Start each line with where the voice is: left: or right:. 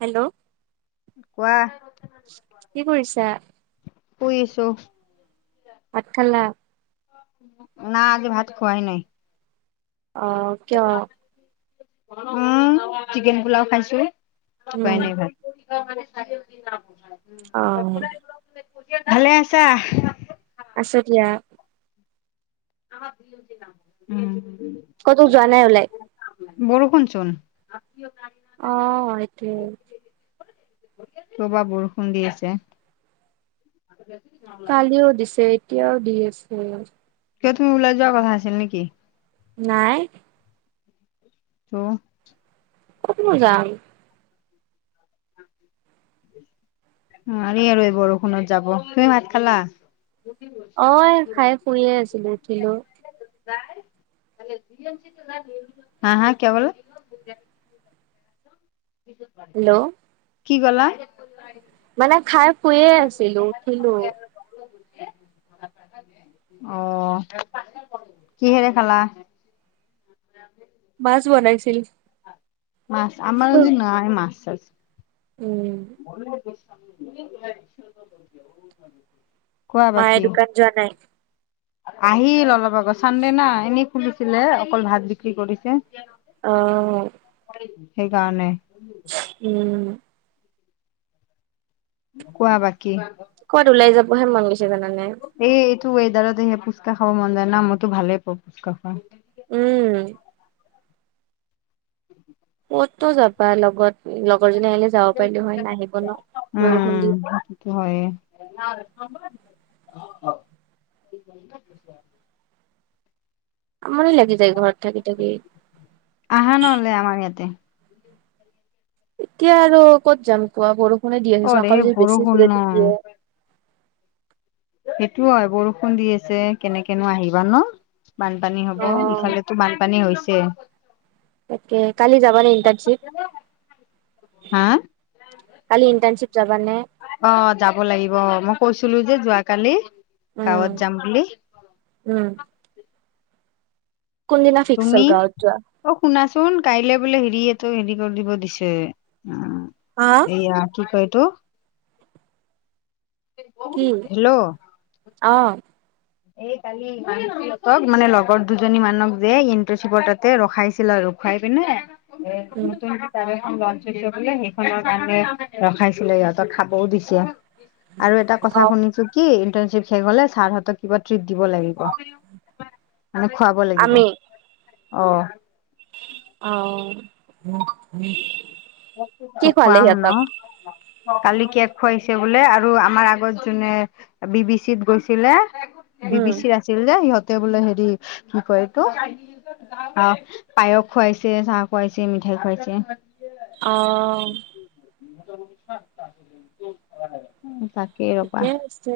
right: Hello,
left: কোৱা।
right: কি কৰিছা।
left: শুই আছোঁ।
right: ভাত খালা।
left: না আজি ভাত খোৱাই নাই।
right: অ কিয়।
left: উম চিকেন পোলাও খাইছো খোৱাই
right: উম
left: নাই ভাত, [unintelligible]
right: অ
left: ভালে আছা?
right: আছো দিয়া।
left: [unintelligible]
right: ক'তো যোৱা নাই ওলাই।
left: বৰষুণ চোন।
right: অ সেইটো।
left: ৰবা বৰষুণ দি আছে। [unintelligible]
right: কালিও দিছে এতিয়াও দি আছে।
left: কিয় তুমি ওলাই যোৱা কথা আছিল নেকি।
right: নাই।
left: ত,
right: ক'ত নো যাম।
left: নোৱাৰি আৰু এই বৰষুণত যাব তুমি ভাত খালা।
right: অ খাই শুইয়ে আছিলোঁ উঠিলো
left: হা হা কিবা বৌলা [unintelligible]
right: হেল্ল'
left: কি কলা।
right: মানে খাই শুইয়ে আছিলোঁ উঠিলো।
left: অ কি হেৰে খালা।
right: মাছ বনাইছিল।
left: মাছ আমাৰ আজি নাই মাছ ছাছ
right: উম
left: [unintelligible] কোৱা
right: মায়ে
left: বাকী?
right: দোকান যোৱা নাই
left: আহিল অলপ আগত চানডে না এনেই খুলিছিলে অকল ভাত বিক্ৰী কৰিছে
right: অ
left: সেই কাৰণে
right: উম
left: কোৱা বাকি
right: কবাত ওলাই যাবহে মন গৈছে জানানে
left: এই এইটো ৱেডাৰত সেয়া ফুচকা খাব মন যায় না মইতো ভালেই পাওঁ ফুচকা খোৱা
right: উম ক'ততো যাবা লগত লগৰজনী আহিলে যাব পাৰিলো হয় নাহিব ন বৰষুণ দি
left: হয়
right: আমনি লাগি যায় ঘৰত থাকি থাকি
left: আহা নহলে আমাৰ ইয়াতে [inaudible]
right: এতিয়া আৰু ক'ত যাম কোৱা বৰষুণে দি আহিছে
left: অৰে
right: আকৌ যদি বেছি
left: বৰষুণ
right: জোৰে দি
left: ন।
right: দিয়ে
left: সেইটো হয় বৰষুণ দি আছে কেনেকেনো আহিবা ন বানপানী হব
right: অ
left: ইফালেতো বানপানী হৈছে
right: তাকে কালি যাবা নে ইণ্টাৰ্ণশ্বিপ
left: হা
right: কালি ইণ্টাৰনশ্বিপ যাবা নে
left: অ যাব লাগিব অ মই কৈছিলোঁ যে যোৱা কালি
right: উম
left: গাঁৱত যাম বুলি
right: উম কোন দিনা ফিক্স হ'ল
left: তুমি
right: গাঁৱত যোৱা
left: অ শুনাচোন কাইলে বোলে হেৰি এটো হেৰি কৰি দিব দিছে
right: যোৱা
left: উম এয়া কি কয় এইটো
right: কি
left: হেল্ল'
right: অ
left: এই কালি মানে লগৰ দুজনী মানক যে ইণ্টাৰনশ্বিপৰ তাতে ৰখাইছিল আৰু খাই পিনে উম নতুন এখন লঞ্চ হৈছে বোলে সেইখনৰ কাৰণে ৰখাইছিলে সিহঁতক খাবও দিছে আৰু এটা
right: অ
left: কথা শুনিছো কি ইণ্টাৰ্নশিপ শেষ হলে ছাৰ হতক- কিবা ট্ৰিক দিব লাগিব মানে খুৱাব লাগিব
right: আমি
left: অ
right: অ
left: ত
right: কি খোৱালে
left: খোৱাম ন
right: সিহঁতক
left: কালি কেক খুৱাইছে বোলে আৰু আমাৰ আগত যোনে বি বি চিত গৈছিলে বি
right: উম
left: বি চিত আছি- আছিল যে সিহঁতে বোলে হেৰি কি কয় এইটো অ পায়স খুৱাইছে চাহ খুৱাইছে মিঠাই খুৱাইছে
right: অ
left: তাকেই
right: ঠিকে
left: ৰবা
right: আছে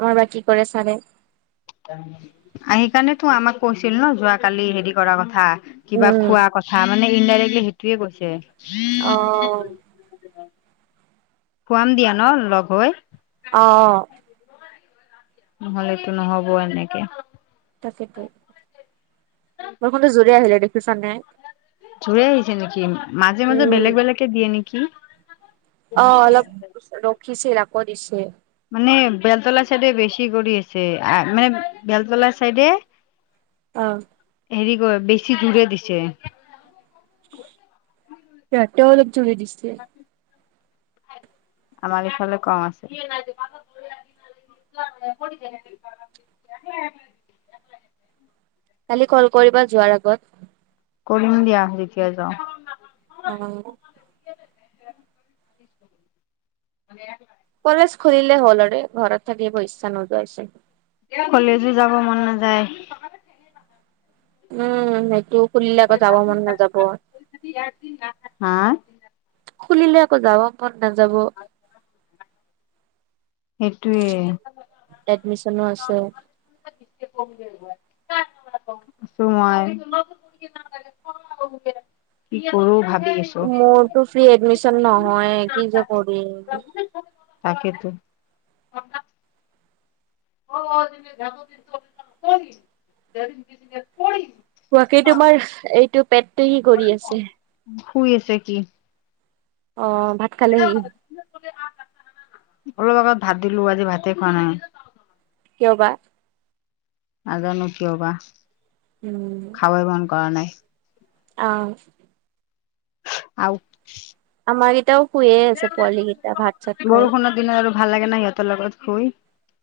right: আমাৰ বা কি কৰে চাৰে
left: আহি কাৰনেতো আমাক কৈছিল ন যোৱ কালি হেৰি কৰাৰ কথা কিবা
right: উম
left: খোৱা কথা মানে ইনডাইৰেক্টলি সেইটোয়ে কৈছে
right: অ
left: খুৱাম দিয়া ন লগ হৈ
right: অ অ
left: নহলেতো নহ'ব এনেকে
right: তাকেটো বৰষুণটো জোৰে আহিলে দেখিছা নে
left: জুৰে আহিছে নেকি মাজে মাজে
right: উম,
left: বেলেগ বেলেকে দিয়ে নেকি?
right: অ অলপ ৰখিছিল আকৌ দিছে
left: মানে বেলতলা চাইডে বেছি কৰি আছে আহ মানে বেলতলা চাইডে
right: অ
left: হেৰি কৰে বেছি জুৰে দিছে।
right: ইয়াটো অলপ জুৰে দিছে
left: আমাৰ ইফালে কম আছে। [unintelligible] [unintelligible]
right: কালি কল কৰিবা যোৱাৰ আগত
left: কৰিম দিয়া যেতিয়া যাওঁ।
right: অ
left: [unintelligible]
right: কলেজ খোলিলে হ'ল আৰে ঘৰত থাকি পইচা নোযোৱাইছে
left: কলেজো যাব মন নাযায়
right: উম সেইটো খুলিলে আকৌ যাব মন নাযাব।
left: হা?
right: খুলিলে আকৌ যাব মন নাযাব। এডমিচনো আছে।
left: সেইটোৱে আছো মই কি কৰো ভাবি আছ
right: মোৰতো ফ্ৰি এডমিশ্যন নহয় কি যে কৰিম
left: তাকেতো [unintelligible]
right: কোৱাকেই তোমাৰ এইটো পেটটেৰি কৰি আছে
left: শুই আছে কি।
right: অ ভাত খালেহি?
left: অলপ আগত ভাত দিলো আজি ভাতে খোৱা নাই
right: কিয় বা
left: নাজানো কিয় বা
right: উম
left: খাবই মন কৰা নাই।
right: অ
left: আও
right: আমাৰকেইটাও শুইে আছে পোৱালি কেইটা ভাত চাত খাই
left: বৰষুণৰ দিনত আৰু ভাল লাগে ন সিহঁতৰ লগত শুই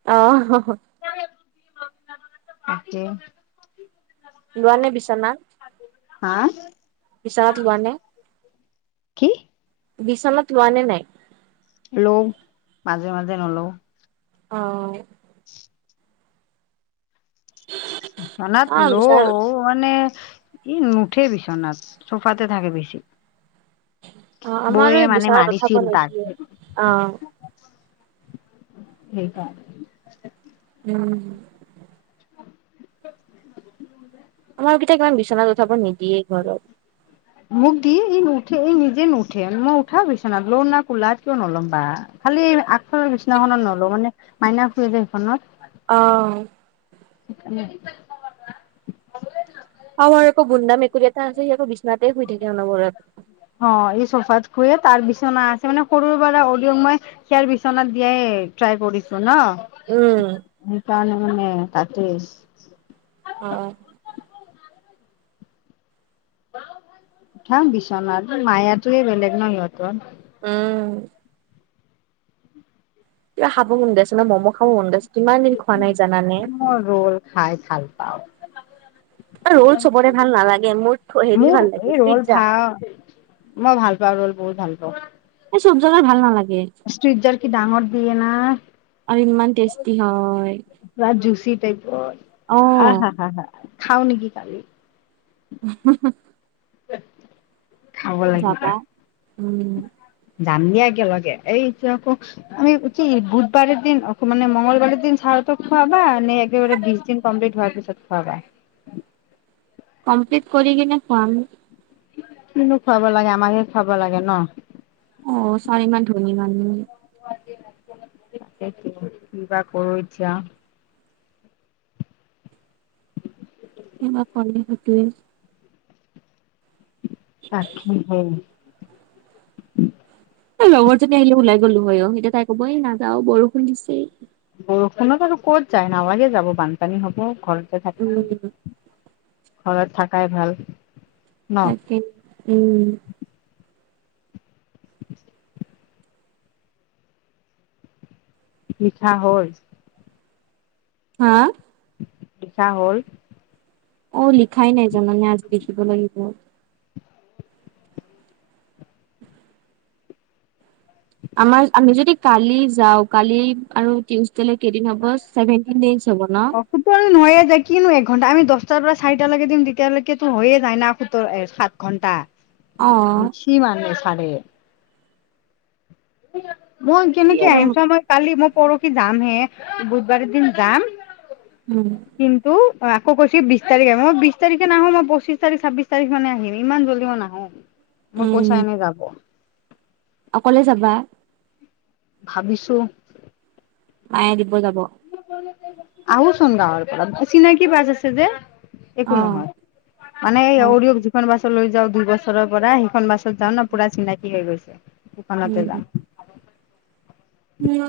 right: অ
left: [unintelligible] তাকে
right: লোৱা নে বিচনা
left: হা
right: বিছনাত লোৱা নে?
left: কি
right: বিচনাত লোৱা নে নাই?
left: লও মাজে মাজে নলও
right: অ
left: বিচনাত
right: অ বিচনাত
left: লও মানে, ই নুঠে বিচনাত। চোফাতে থাকে বেছি।
right: অ আমাৰো
left: বৌএ মানে
right: বিচনাত উঠাব
left: মাৰিছিল তাক।
right: নিদিয়ে অ
left: সেইকাৰনে
right: উম। আমাৰ কেইটাক কিমান বিচনাত উঠাব নিদিয়ে ঘৰত
left: মোক দি ই নুঠে এই নিজে নুঠে মই উঠাও বিচনাত লও না কোলাত কিয় নল'ম বা খালি আগফালৰ বিচনাখনত নলওঁ মানে মাইনা শুৱে যে সেইখনত
right: অ
left: [unintelligible]
right: আমাৰ আকৌ বোন্দা মেকুৰী এটা আছে, সি আকৌ বিছনাতেই শুই থাকে অনবৰত।
left: অ' এই চোফাত শুৱে। তাৰ বিচনা আছে মানে, সৰুৰ পৰা অৰিঅ'ক মই সেয়াৰ বিচনাত দিয়াই ট্ৰাই কৰিছো
right: উম
left: ন? সেইকাৰণে মানে তাতেই আছে।
right: অ'।
left: উঠাম বিচনাত, মায়াটোৱে বেলেগ নহ সিহঁতৰ!
right: উম। কিবা খাব মন গৈ আছে ন? ম'ম' খাব মন গৈছে কিমান দিন খোৱা নাই জানানে?
left: মই ৰোল খাই ভাল পাওঁ।
right: ৰোল চবৰে ভাল নালাগে। মোৰ হেৰি ভাল লাগে, পিজ্জা।
left: অ'। মই ভাল পাওঁ, ৰোল বহুত ভাল পাওঁ।
right: এই চব জেগাৰ ভাল নালাগে।
left: [unintelligible] কি ডাঙৰ দিয়ে না!
right: আৰু ইমান টেষ্টি হয়
left: পুৰা জুচি
right: অ
left: টাইপৰ। আ হা হা হা। খাওঁ নেকি কালি!
right: [unintelligible]
left: খাব লাগিব।
right: যাবা উম
left: যাম দিয়া একেলগে। এতিয়া আকৌ আমি উ কি বুধবাৰৰ দিন, মানে মঙলবাৰৰ দিন ছাৰহঁতক খোৱাবা নে? একেবাৰে বিশদিন কমপ্লিট হোৱাৰ পিছত। ত খুৱাবা?
right: কমপ্লিট কৰি কিনে খোৱাম।
left: কিনো খুৱাব লাগে! আমাকহে খুৱাব লাগে ন?
right: অ' ছাৰ ইমান ধনী মানুহ।
left: কিবা কৰো এতিয়া!
right: কিবা ক'লে সেইটোৱে!
left: [unintelligible]
right: এ লগৰজনী আহিলে ওলাই গ'লো হয় অ'। এতিয়া তাই ক'ব এই নাযাও বৰষুণ দিছে।
left: বৰষুণত আৰু ক'ত যায়, নালাগে যাব। বানপানী হ'ব ঘৰতে
right: উম
left: থাকে। ঘৰত থাকাই ভাল। ন
right: তাকে, উম।
left: [unintelligible] মিঠা হ'ল।
right: হা!
left: পিঠা হ'ল?
right: অ' লিখাই নাই জানানে? আজি লিখিব লাগিব। আমাৰ, আমি যদি কালি যাওঁ, কালি আৰু টিউচ ডে'লে কেইদিন হ'ব, ছেভেনটিন ডেইজ হ'ব ন?
left: অ সোতৰ নহয়ে যায়, কিনো একঘণ্টা আমি দহটাৰ পৰা চাৰিটালৈকে দিম। তেতিয়ালৈকেতো হৈয়ে যায় না সোতৰ, সাত। ঘণ্টা।
right: অ'।
left: কিমান [unintelligible] চাৰে। [unintelligible] মই
right: কি
left: কেনেকে
right: আৰু
left: আহিম চা বয় কালি মই পৰহি যাম হে বুধবাৰে দিন যাম।
right: উম।
left: কিন্তু আক কৈছো কৈছে বিশ তাৰিখ আহম মই বিশ তাৰিখে নাহো মই পচিছ তাৰিখ ছাব্বিছ তাৰিখ মে আহিম ইমান জল্দি মই নাহো।
right: [inaudible]
left: মোৰ পইচা এনে যাব।
right: অকলে যাবা।
left: ভাবিছোঁ।
right: মায়ে দিব যাব।
left: আৰুচোন গাঁৱৰ পৰা, চিনাকি বাছ আছে যে। একো
right: অ
left: নহয় মানে
right: অ
left: অৰিয়ক যিখন বাছ লৈ যাওঁ দুই বছৰৰ পৰা। সিখন বাছত যাও ন পুৰা চিনাকি হৈ গৈছে সিখনতে
right: উম,
left: যাম।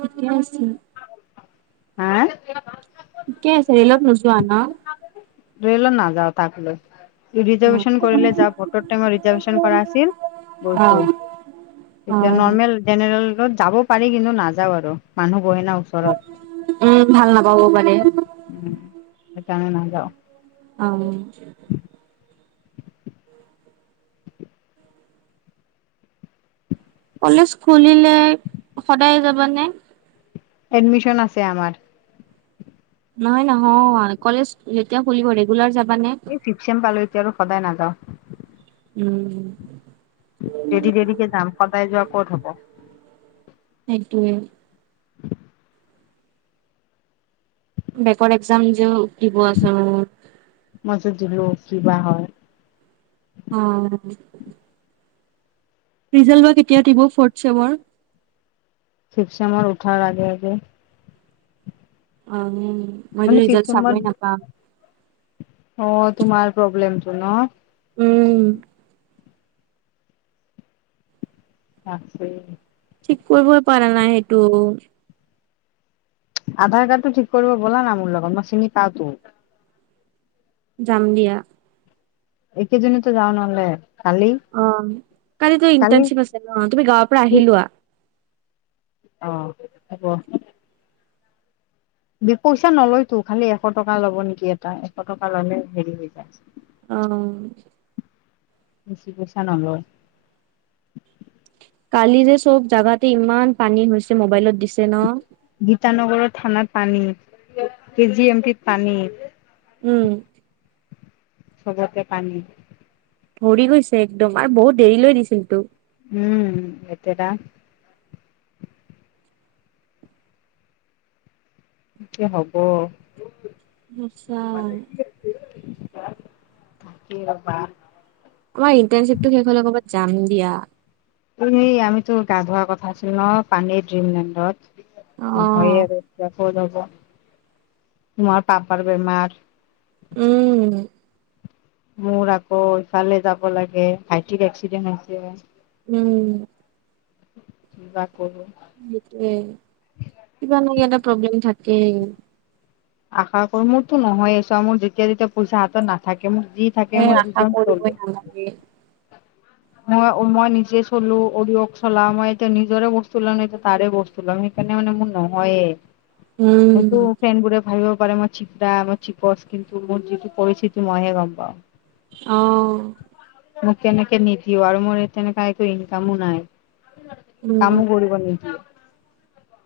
right: ঠিকে আছিল।
left: হাই [unintelligible]
right: ঠিকেই ৰেলত নোযোৱা ন।
left: ৰেল নাযাওঁ তাক লৈ।
right: অ',
left: ৰিজাৰ্ভেশ্যন কৰিলে যা ভটৰ টাইমত ৰিজাৰ্ভেশ্যন কৰা আছিল গৈছো।
right: অ',
left: এতিয়া
right: অ',
left: নৰ্মেল জেনেৰেলত যাব পাৰি কিন্তু নাযাও আৰু মানুহ বহেনা ওচৰত।
right: উম ভাল নাপাব পাৰে।
left: সেকাৰণে নাযাওঁ।
right: [unintelligible]
left: [inaudible]
right: কলেজ খুলিলে সদায় যাবানে?
left: এডমিশ্যন আছে আমাৰ।
right: নহয়, নহয় কলেজ যেতিয়া খুলিব ৰেগুলাৰ যাবানে?
left: ফিফছেম পালো এতিয়া আৰু সদায় নাযাওঁ।
right: উম।
left: দেৰি দেৰিকে যাম সদায় যোৱা ক'ত হ'ব।
right: সেইটোৱে। বেকৰ একজাম যো দিব আছে মোৰ।
left: মাজত দিলোঁ কি বা হয়।
right: অহ। ৰিজাল্ট বা কেতিয়া দিব ফৰ্থ চেমৰ।
left: ফিফছেমৰ উঠাৰ আগে আগে।
right: অ নি।
left: তহঁতি ফিফছেমত অ তোমাৰ প্ৰব্লেমটো নৰ।
right: উম।
left: আছে।
right: ঠিক কৰিবই পাৰা নাই সেইটো।
left: আধাৰ কাৰ্ড টো ঠিক কৰিব ব'লা না মোৰ লগত মই চিনি পাওঁ তো।
right: যাম দিয়া।
left: এইকেজিনতে যাওঁ নহ'লে। কালি
right: অ কালি তোৰ ইণ্টাৰ্নশ্বিপ আছে ন তুমি গাঁৱৰ পৰা আহি লোৱা।
left: অ হ'ব। বিপুইচা নলয়তো খালি এশ টকা ল'ব নেকি এটা এশ টকা ললে হেৰি হৈ যায়।
right: অ।
left: বেছি পইচা নলয়।
right: কালি যে চব জাগাতে ইমান পানী হৈছে মোবাইলত দিছে ন।
left: গীতানগৰৰ থানাত পানী, কে জি এমটিত পানী।
right: উম।
left: চবতে পানী।
right: ভৰি গৈছে একদম আৰু বহুত দেৰি লৈ দিছিল তো।
left: উম একেটা। কি হব।
right: আচ্ছা
left: [unintelligible]
right: আমাৰ ইণ্টাৰ্নশিপ টো শেষ হলে ক'ৰবাত যাম দিয়া।
left: এই আমিতো গা ধোৱা কথা আছিল ন পানীৰ ড্ৰিমলেণ্ডত। অ হয় আৰু কেখ যাব, তোমাৰ পাপাৰ বেমাৰ
right: উম।
left: মোৰ আকৌ ইফালে যাব লাগে ভাইটিৰ এক্সিডেন্ট হৈছে।
right: উম।
left: কিবা কব।
right: সেইটোয়ে কিবা নহয় এটা প্ৰব্লেম থাকে।
left: আশা কৰো মোৰতো নহয়ে চোৱা মোৰ যেতিয়া যেতিয়া পইচা হাতত নাথাকে মোৰ যি থাকে
right: এ
left: মই
right: আশা
left: দুজন চলো।
right: [unintelligible]
left: মই মই নিজে চলো অৰিঅক চলাও মই এতিয়া নিজৰে বস্তু লওঁ নে এতিয়া তাৰে বস্তু লম। সেইকাৰণে মানে মোৰ
right: উম
left: নহয়ে সেইটো ফ্ৰেড বোৰে ভাবিব পাৰে মই চিকদা মই চিপচ কিন্তু মোৰ যিটো পিৰিছটিতি মই হে গম পাওঁ।
right: অহ।
left: মোক কেনেকে নিদিও আৰু মোৰ তেনেকা একো ইনকামো নাই।
right: উম
left: কামো কৰিব নিদিয়ে।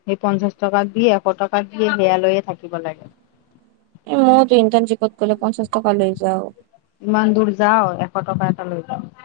left: সেই পঞ্চাশ টকাত দি এশ টকাত দিয়ে সেয়া লৈয়ে থাকিব লাগে।
right: এ মই তো ইণ্টাৰ্নশ্বিপত গ'লে পঞ্চাশ টকা লৈ যাওঁ।
left: ইমান দূৰ যাও এশ টকা এটা লৈ যাওঁ।